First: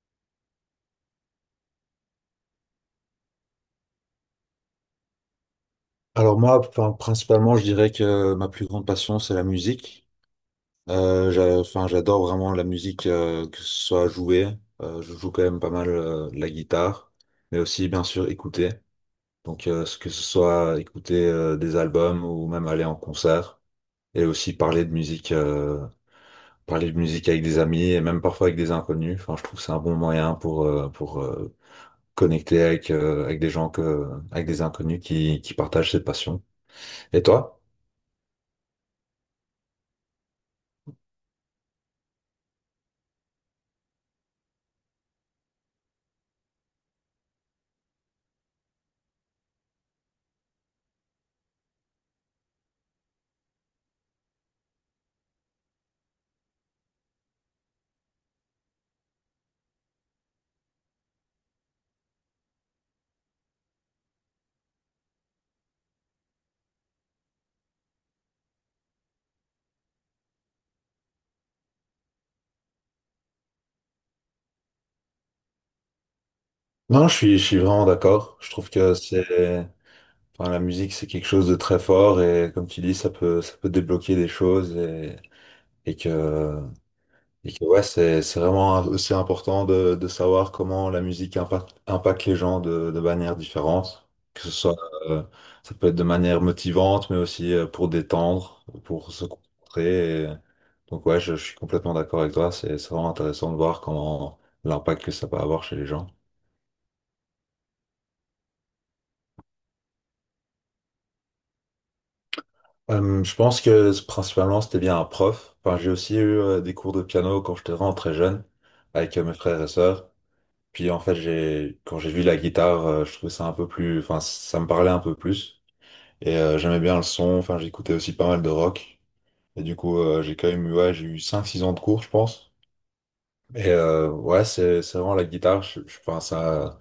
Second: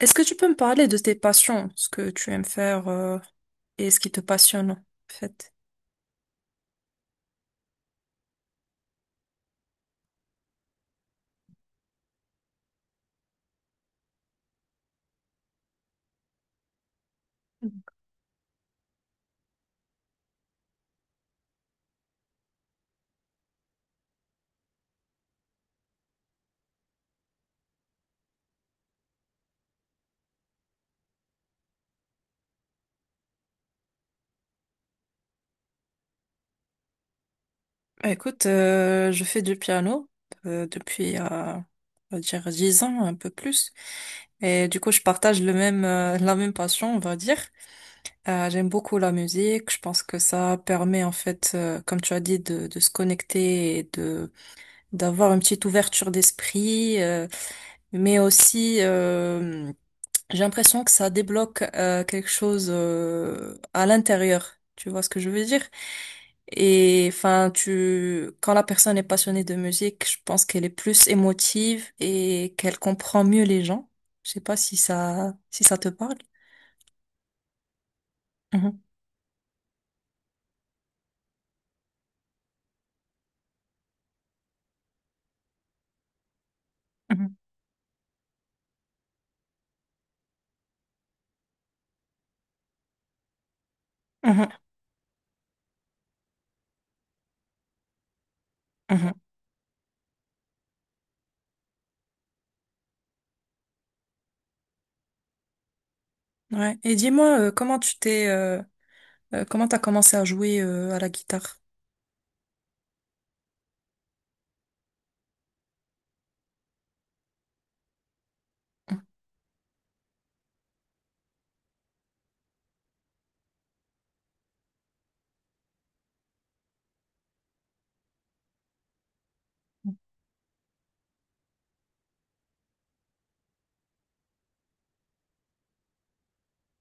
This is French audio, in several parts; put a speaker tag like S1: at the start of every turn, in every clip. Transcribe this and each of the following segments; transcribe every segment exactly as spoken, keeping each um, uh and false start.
S1: Est-ce que tu peux me parler de tes passions, ce que tu aimes faire euh, et ce qui te passionne, en fait?
S2: Alors moi, enfin, principalement, je dirais que ma plus grande passion, c'est la musique. Euh, j'a- enfin, j'adore vraiment la musique, euh, que ce soit jouer. Euh, je joue quand même pas mal euh, la guitare, mais
S1: Mm.
S2: aussi bien sûr écouter. Donc euh, ce que ce soit écouter euh, des albums ou même aller en concert et aussi parler de musique, euh, parler de musique avec des amis et même parfois avec des inconnus. Enfin, je trouve que c'est un bon moyen pour euh, pour euh, connecter avec euh, avec des gens que avec des inconnus qui qui partagent cette passion. Et toi?
S1: Bah, Écoute, euh, je fais du piano euh, depuis, euh, on va dire, dix ans, un peu plus. Et du coup, je partage le même, euh, la même passion, on va dire. Euh, j'aime beaucoup la musique. Je pense que ça permet, en fait, euh, comme tu as dit, de, de se connecter et de d'avoir une petite ouverture d'esprit, euh, mais aussi... euh, j'ai l'impression que ça débloque euh, quelque chose euh, à l'intérieur. Tu vois ce que je veux dire? Et enfin, tu, quand la personne est passionnée de musique, je pense qu'elle est plus émotive et qu'elle comprend mieux les gens. Je sais pas si ça, si ça te parle.
S2: Non, je suis, je suis vraiment d'accord. Je trouve
S1: Mhm,
S2: que c'est, enfin, la musique, c'est quelque chose de très fort et comme tu dis, ça peut, ça peut débloquer des choses et, et que,
S1: mhm,
S2: et que ouais, c'est, c'est vraiment aussi important de, de savoir comment la musique impacte, impacte les gens de, de manière différente. Que
S1: mhm,
S2: ce soit, euh, Ça peut être de manière motivante, mais aussi euh, pour détendre,
S1: mhm.
S2: pour se concentrer. et- Donc ouais, je, je suis complètement d'accord avec toi. C'est, c'est vraiment intéressant de voir comment l'impact que ça peut avoir chez les gens.
S1: Ouais. Et dis-moi, euh, comment tu t'es, euh, euh, comment t'as commencé à jouer euh, à la guitare?
S2: Euh, je pense que c- principalement c'était bien un prof. Enfin, j'ai aussi eu euh, des cours de piano quand j'étais vraiment très jeune avec euh, mes frères et sœurs. Puis en fait, j'ai quand j'ai vu la guitare, euh, je trouvais ça un peu plus, enfin, ça me parlait un peu plus et euh, j'aimais bien le son. Enfin, j'écoutais aussi pas mal de rock et du coup, euh, j'ai quand même eu, ouais, j'ai eu cinq, six ans de cours, je pense. Et euh, ouais, c'est c'est vraiment la guitare. Je, je pense à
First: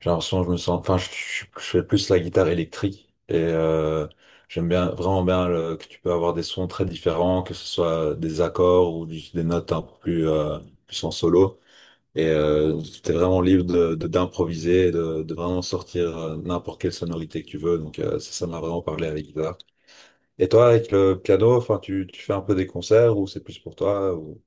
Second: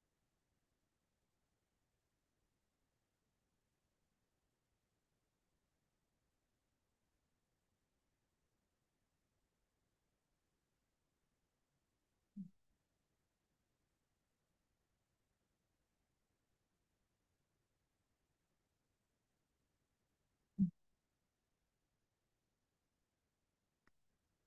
S2: j'ai l'impression que je me sens. Enfin, je, je- je fais plus la guitare électrique et euh, j'aime bien vraiment bien le- que tu peux avoir des sons très différents, que ce soit des accords ou juste des notes un peu plus euh, plus en solo. Et euh, t'es vraiment libre de de- d'improviser, de, de vraiment sortir euh, n'importe quelle sonorité que tu veux. Donc euh, ça, ça m'a vraiment parlé avec la guitare. Et toi, avec le piano, enfin, tu tu fais un peu des concerts ou c'est plus pour toi ou?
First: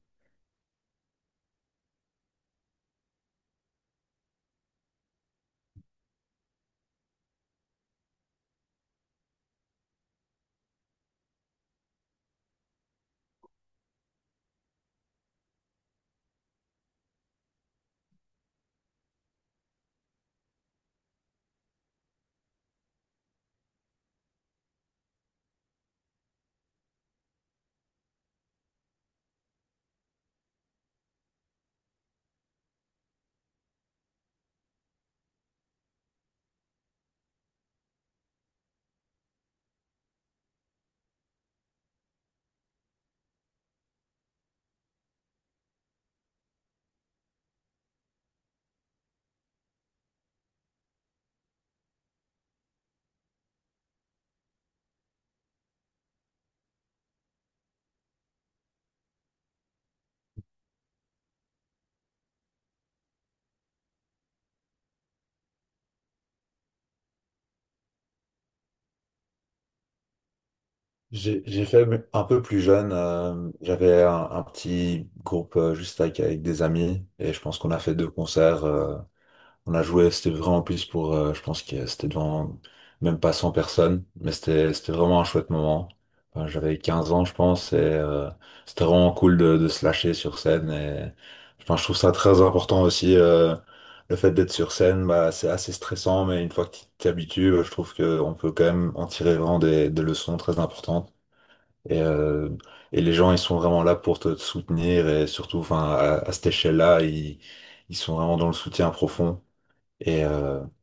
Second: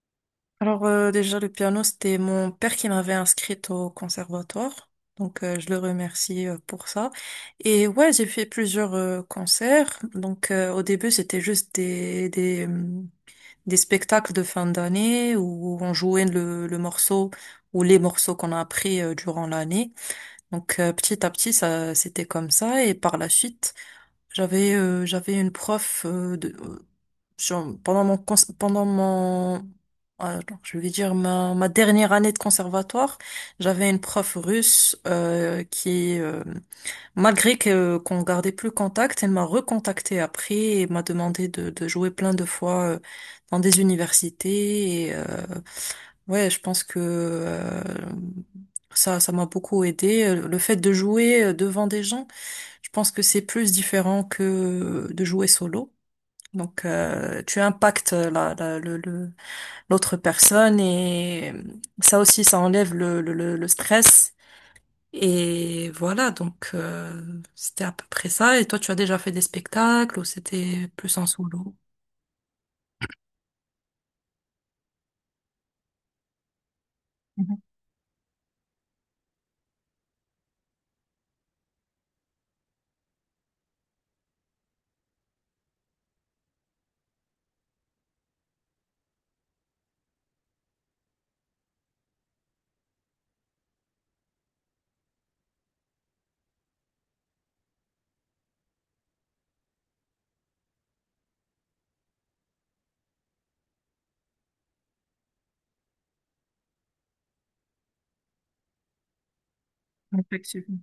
S1: Alors euh, déjà le piano c'était mon père qui m'avait inscrite au conservatoire donc euh, je le remercie euh, pour ça et ouais j'ai fait plusieurs euh, concerts donc euh, au début c'était juste des des hum, des spectacles de fin d'année où on jouait le le morceau ou les morceaux qu'on a appris euh, durant l'année donc euh, petit à petit ça c'était comme ça et par la suite j'avais euh, j'avais une prof euh, de sur- pendant mon, cons- pendant mon, alors, je vais dire ma, ma dernière année de conservatoire, j'avais une prof russe euh, qui, euh, malgré que qu'on gardait plus contact, elle m'a recontacté après et m'a demandé de, de jouer plein de fois euh, dans des universités. Et, euh, ouais, je pense que euh, ça, ça m'a beaucoup aidé. Le fait de jouer euh, devant des gens, je pense que c'est plus différent que euh, de jouer solo. Donc, euh, tu impactes la, la- le, le- l'autre personne et ça aussi, ça enlève le, le, le, le stress. Et voilà, donc euh, c'était à peu près ça. Et toi, tu as déjà fait des spectacles ou c'était plus en
S2: J'ai j'ai
S1: solo?
S2: fait un peu plus jeune. Euh, j'avais un, un petit groupe euh, juste avec, avec des amis et je pense
S1: Mhm.
S2: qu'on a fait deux concerts. Euh, on a joué, c'était vraiment plus pour, euh, je pense que c'était devant même pas cent personnes, mais c'était c'était vraiment un chouette moment. Enfin, j'avais quinze ans, je pense, et euh, c'était vraiment cool de, de se lâcher sur scène. Et je pense je trouve ça très important aussi. Euh, le fait d'être sur scène, bah, c'est assez stressant, mais une fois que tu t'y habitues, euh, je trouve qu'on peut quand même en tirer vraiment des des leçons très importantes. Et, euh, et les gens, ils sont vraiment là pour te, te soutenir et surtout, enfin, à, à cette échelle-là, ils, ils sont vraiment dans le soutien profond. Et euh,
S1: Effectivement.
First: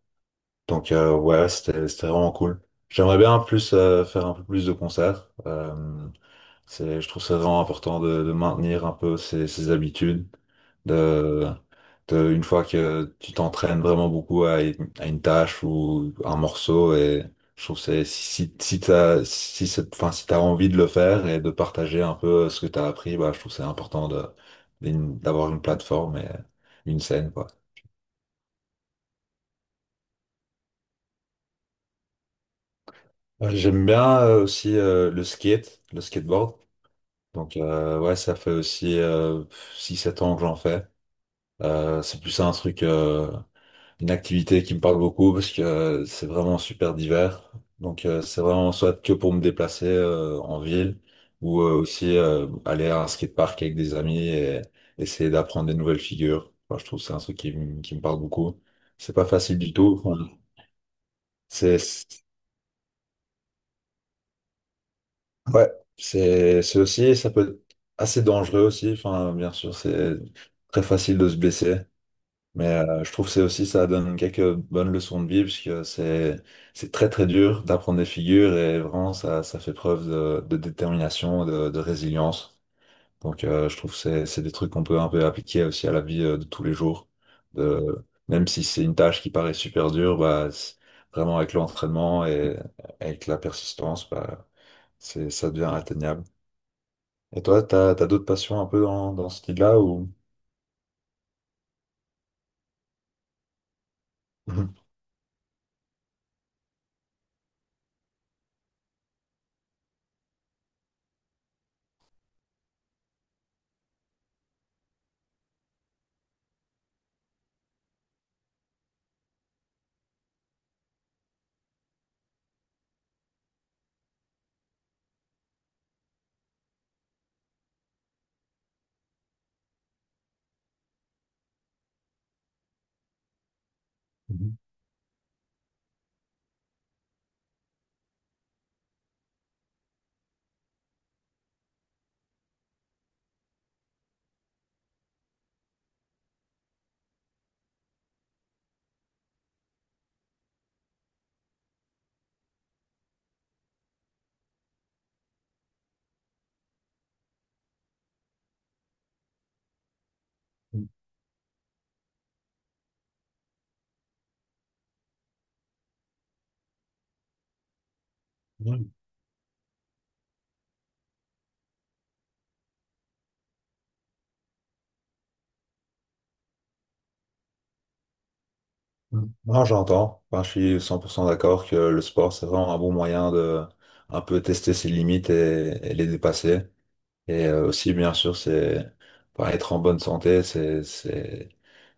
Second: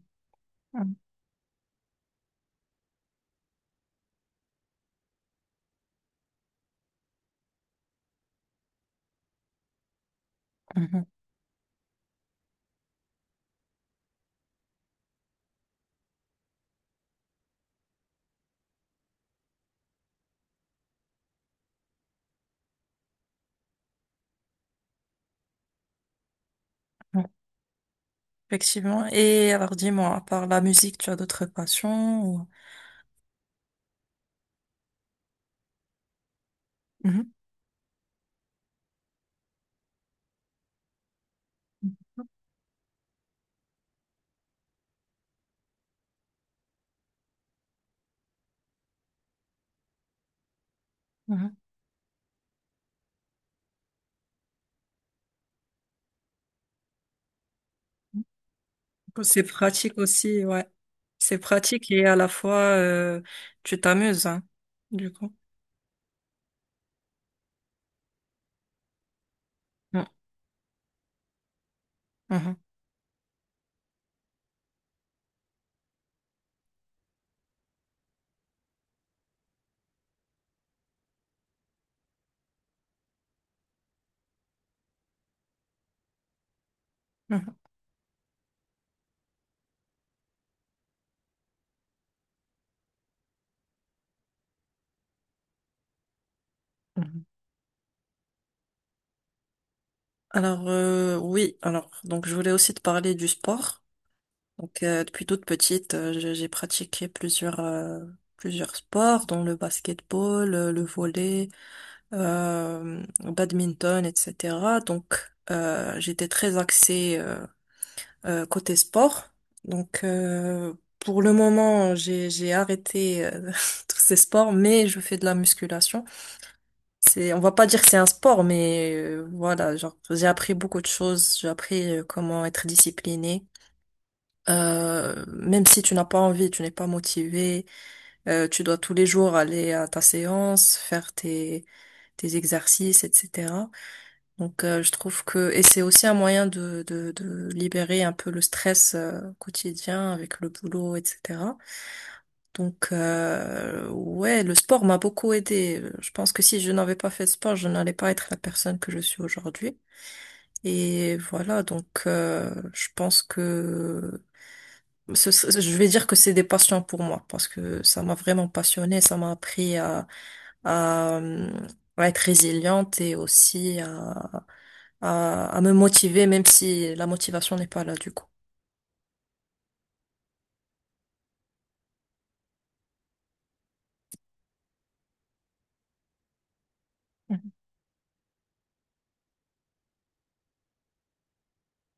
S2: donc,
S1: Mhm,
S2: euh, ouais, c'était, c'était vraiment cool. J'aimerais bien plus euh, faire un peu plus de concerts. Euh, c'est, je trouve ça vraiment important de, de maintenir un peu ces, ces habitudes.
S1: mhm,
S2: De, de- une fois que tu t'entraînes vraiment beaucoup à, une à une tâche ou un morceau, et je trouve que c'est- si, si si t'as, si c'est- enfin, si t'as envie de le faire et de partager un peu ce que t'as appris, bah, je trouve que c'est important de, d'une- d'avoir une plateforme et une
S1: mhm.
S2: scène, quoi.
S1: Effectivement. Et alors, dis-moi, à part la musique, tu as d'autres passions ou-
S2: Euh, J'aime bien euh, aussi euh, le skate, le skateboard.
S1: Mhm.
S2: Donc, euh, ouais, ça fait aussi euh, six sept ans que j'en fais. Euh, c'est plus un truc, euh, une activité qui me parle beaucoup parce que euh, c'est vraiment super divers. Donc euh, c'est vraiment soit que pour me déplacer euh, en ville
S1: Mhm.
S2: ou euh, aussi euh, aller à un skatepark avec des amis et essayer d'apprendre des nouvelles figures. Enfin, je trouve que c'est un truc qui, me- qui me parle beaucoup. C'est
S1: Mhm.
S2: pas
S1: C'est
S2: facile du
S1: pratique
S2: tout. Enfin,
S1: aussi, ouais. C'est
S2: c'est
S1: pratique et à
S2: c'est-
S1: la fois, euh, tu t'amuses, hein, du coup.
S2: ouais, c'est c'est aussi ça peut être assez dangereux aussi. Enfin, bien sûr, c'est très facile de se blesser.
S1: Mhm,
S2: Mais euh, je trouve que c'est aussi ça donne quelques bonnes leçons de vie puisque c'est c'est très très dur d'apprendre des figures et vraiment ça ça fait preuve de, de détermination de, de résilience. Donc euh, je trouve que c'est c'est des trucs qu'on peut un peu appliquer aussi à la vie euh, de tous les jours.
S1: mhm,
S2: De même si c'est une tâche qui paraît super dure, bah c'est- vraiment avec l'entraînement et avec la persistance, bah c'est ça devient atteignable.
S1: mhm.
S2: Et toi, t'as t'as d'autres passions un peu dans dans ce style-là ou?
S1: Alors euh, oui, alors donc je voulais aussi te parler du sport. Donc euh, depuis toute petite, euh, j'ai j'ai pratiqué plusieurs euh, plusieurs sports, dont le basketball, euh, le volley, euh, le badminton, et cetera. Donc euh, j'étais très axée euh, euh, côté sport. Donc euh, pour le moment, j'ai j'ai arrêté euh, tous ces sports, mais je fais de la musculation. C'est, on va pas dire que c'est un sport, mais euh, voilà, genre j'ai appris beaucoup de choses. J'ai appris euh, comment être discipliné. Euh, même si tu n'as pas envie, tu n'es pas motivé, euh, tu dois tous les jours aller à ta séance, faire tes tes exercices, et cetera. Donc euh, je trouve que et c'est aussi un moyen de, de de libérer un peu le stress euh, quotidien avec le boulot, et cetera. Donc, euh, ouais, le sport m'a beaucoup aidé. Je pense que si je n'avais pas fait de sport, je n'allais pas être la personne que je suis aujourd'hui. Et voilà, donc euh, je pense que ce- ce- je vais dire que c'est des passions pour moi parce que ça m'a vraiment passionnée, ça m'a appris à, à, euh, à être résiliente et aussi à, à, à me motiver, même si la motivation n'est pas là du coup.
S2: Mm. Non, j'entends. Enfin, je suis cent pour cent d'accord que le sport, c'est vraiment un bon moyen de un peu tester ses limites et, et les dépasser. Et euh, aussi, bien sûr, c'est enfin, être en bonne santé, c'est c'est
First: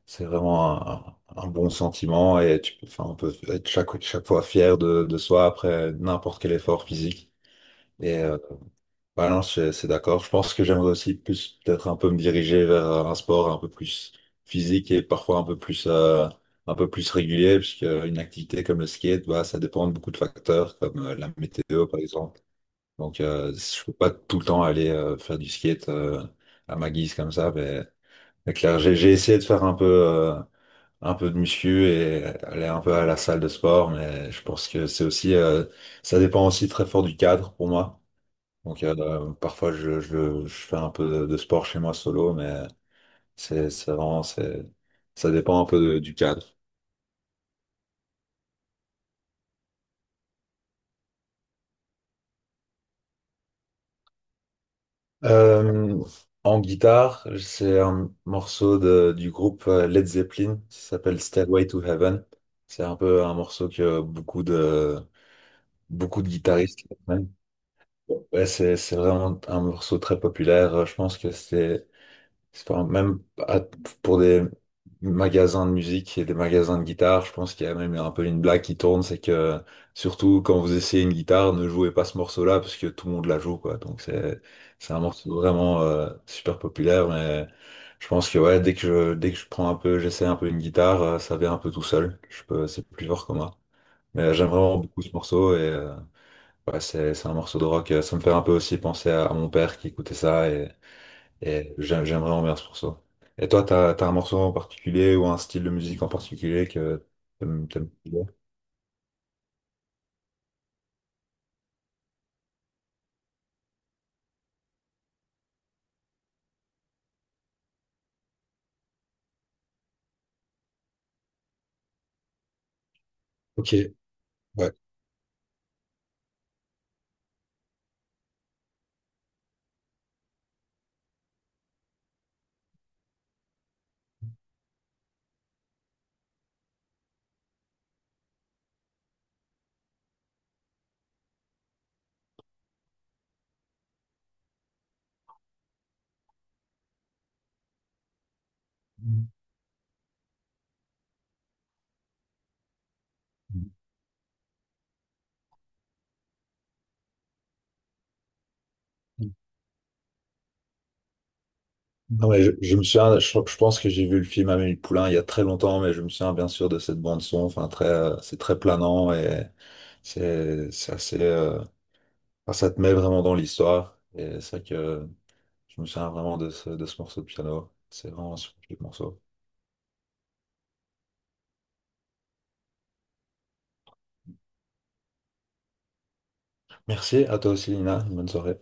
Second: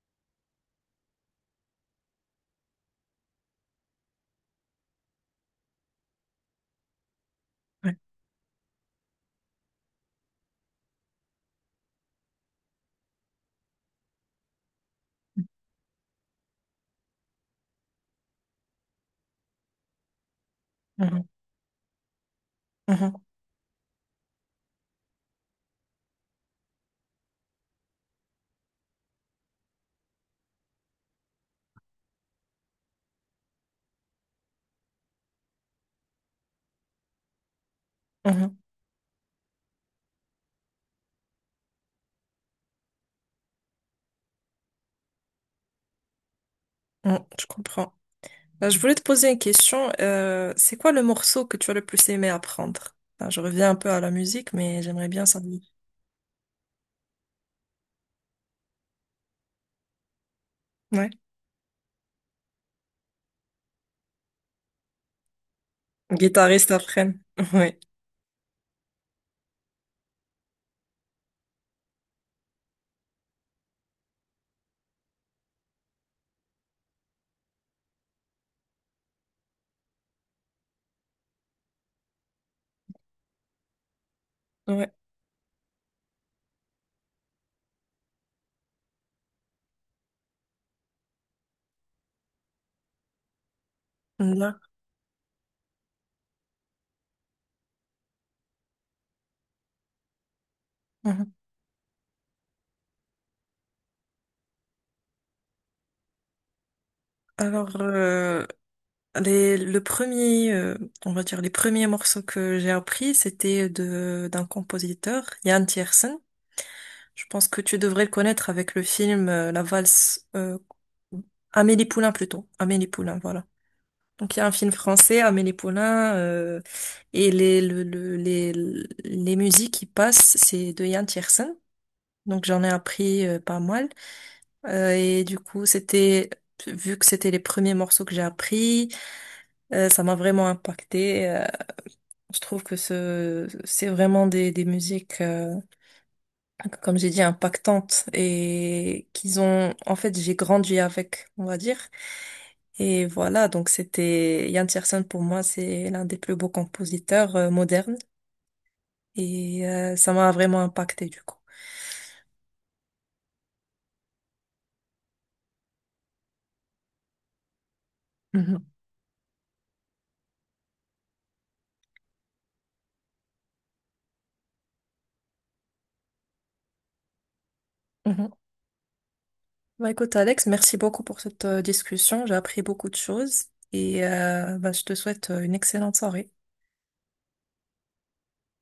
S2: c'est vraiment un, un bon sentiment et tu peux, enfin, on peut être chaque chaque fois fier de, de soi après n'importe quel effort physique. Et euh, bah non, c'est c'est d'accord. Je pense que j'aimerais aussi plus peut-être un peu me diriger vers un sport un peu plus physique et parfois un peu plus euh, un peu plus régulier, puisque une activité comme le skate, bah ça dépend de beaucoup de facteurs, comme euh,
S1: Mhm,
S2: la météo par exemple. Donc
S1: mhm,
S2: euh, je peux pas tout le temps aller euh, faire du skate euh, à ma guise comme ça, mais, mais clair, j'ai j'ai essayé de faire un peu euh, un peu de muscu et aller un peu à la salle de sport, mais je pense que c'est aussi euh, ça dépend aussi très fort du cadre pour moi.
S1: mhm,
S2: Donc euh, parfois je, je, je fais un peu de, de sport chez moi solo, mais c'est c'est vraiment c'est ça dépend un peu de- du cadre.
S1: mhm, je comprends. Euh, Je voulais te poser une question. Euh, c'est quoi le morceau que tu as le plus aimé apprendre? Enfin, je reviens un peu à la musique, mais j'aimerais bien savoir.
S2: Euh, En guitare, c'est un morceau de- du groupe euh, Led Zeppelin, ça
S1: Ouais.
S2: s'appelle Stairway to Heaven. C'est un peu un morceau que beaucoup de beaucoup de
S1: Guitariste
S2: guitaristes
S1: apprenne.
S2: aiment.
S1: Ouais.
S2: Ouais, c'est c'est vraiment un morceau très populaire. Je pense que c'est c'est enfin, même à- pour des magasins de musique et des magasins de guitare, je pense qu'il y a même un peu une blague qui tourne, c'est que surtout quand vous essayez une guitare, ne jouez pas ce morceau-là parce que tout le monde la joue, quoi. Donc c'est
S1: Ouais.
S2: c'est un morceau vraiment euh, super populaire, mais je pense que ouais, dès que je dès que je prends un peu, j'essaie un peu une guitare, euh, ça vient un peu tout seul. Je peux, c'est plus fort que moi. Mais j'aime
S1: Là.
S2: vraiment beaucoup ce morceau et euh, ouais, c'est c'est un morceau de rock. Ça me fait un peu aussi penser à, à mon père qui écoutait ça et
S1: Mhm.
S2: j'a- j'aimerais en verse pour ça. Et toi, t'as, t'as un morceau en particulier ou un style de musique en particulier que t'aimes,
S1: Alors,
S2: t'aimes bien
S1: euh, les, le premier, euh, on va dire les premiers morceaux que j'ai appris, c'était de d'un compositeur, Jan Tiersen. Je pense que tu devrais le connaître avec le film euh, La valse euh, Amélie Poulain plutôt. Amélie Poulain, voilà.
S2: Ok,
S1: Donc il y a un film
S2: ouais.
S1: français, Amélie Poulain, euh, et les, le, le- les, les musiques qui passent, c'est de Yann Tiersen. Donc j'en ai appris euh, pas mal. Euh, et du coup, c'était, vu que c'était les premiers morceaux que j'ai appris, euh, ça m'a vraiment impacté. Je trouve que ce, c'est vraiment des, des musiques. Euh, comme j'ai dit, impactantes et qu'ils ont, en fait, j'ai grandi avec, on va dire. Et voilà, donc c'était Ian Tiersen pour moi, c'est l'un des plus beaux compositeurs euh, modernes et euh, ça m'a vraiment impacté du coup.
S2: Non, mais je, je me souviens, je, je pense que j'ai vu le film Amélie Poulain il y a très longtemps, mais je me souviens bien sûr de cette bande son. Enfin, très, euh, c'est très
S1: Mhm.
S2: planant et c'est, c'est assez, euh, enfin, ça te met vraiment dans l'histoire. Et c'est vrai que je me souviens vraiment de ce, de ce morceau de piano. C'est
S1: Mhm.
S2: vraiment un super morceau.
S1: Bah écoute Alex, merci beaucoup pour cette euh, discussion, j'ai appris beaucoup de choses et euh, bah, je te souhaite euh, une excellente soirée.
S2: Merci à toi aussi, Lina. Une bonne soirée.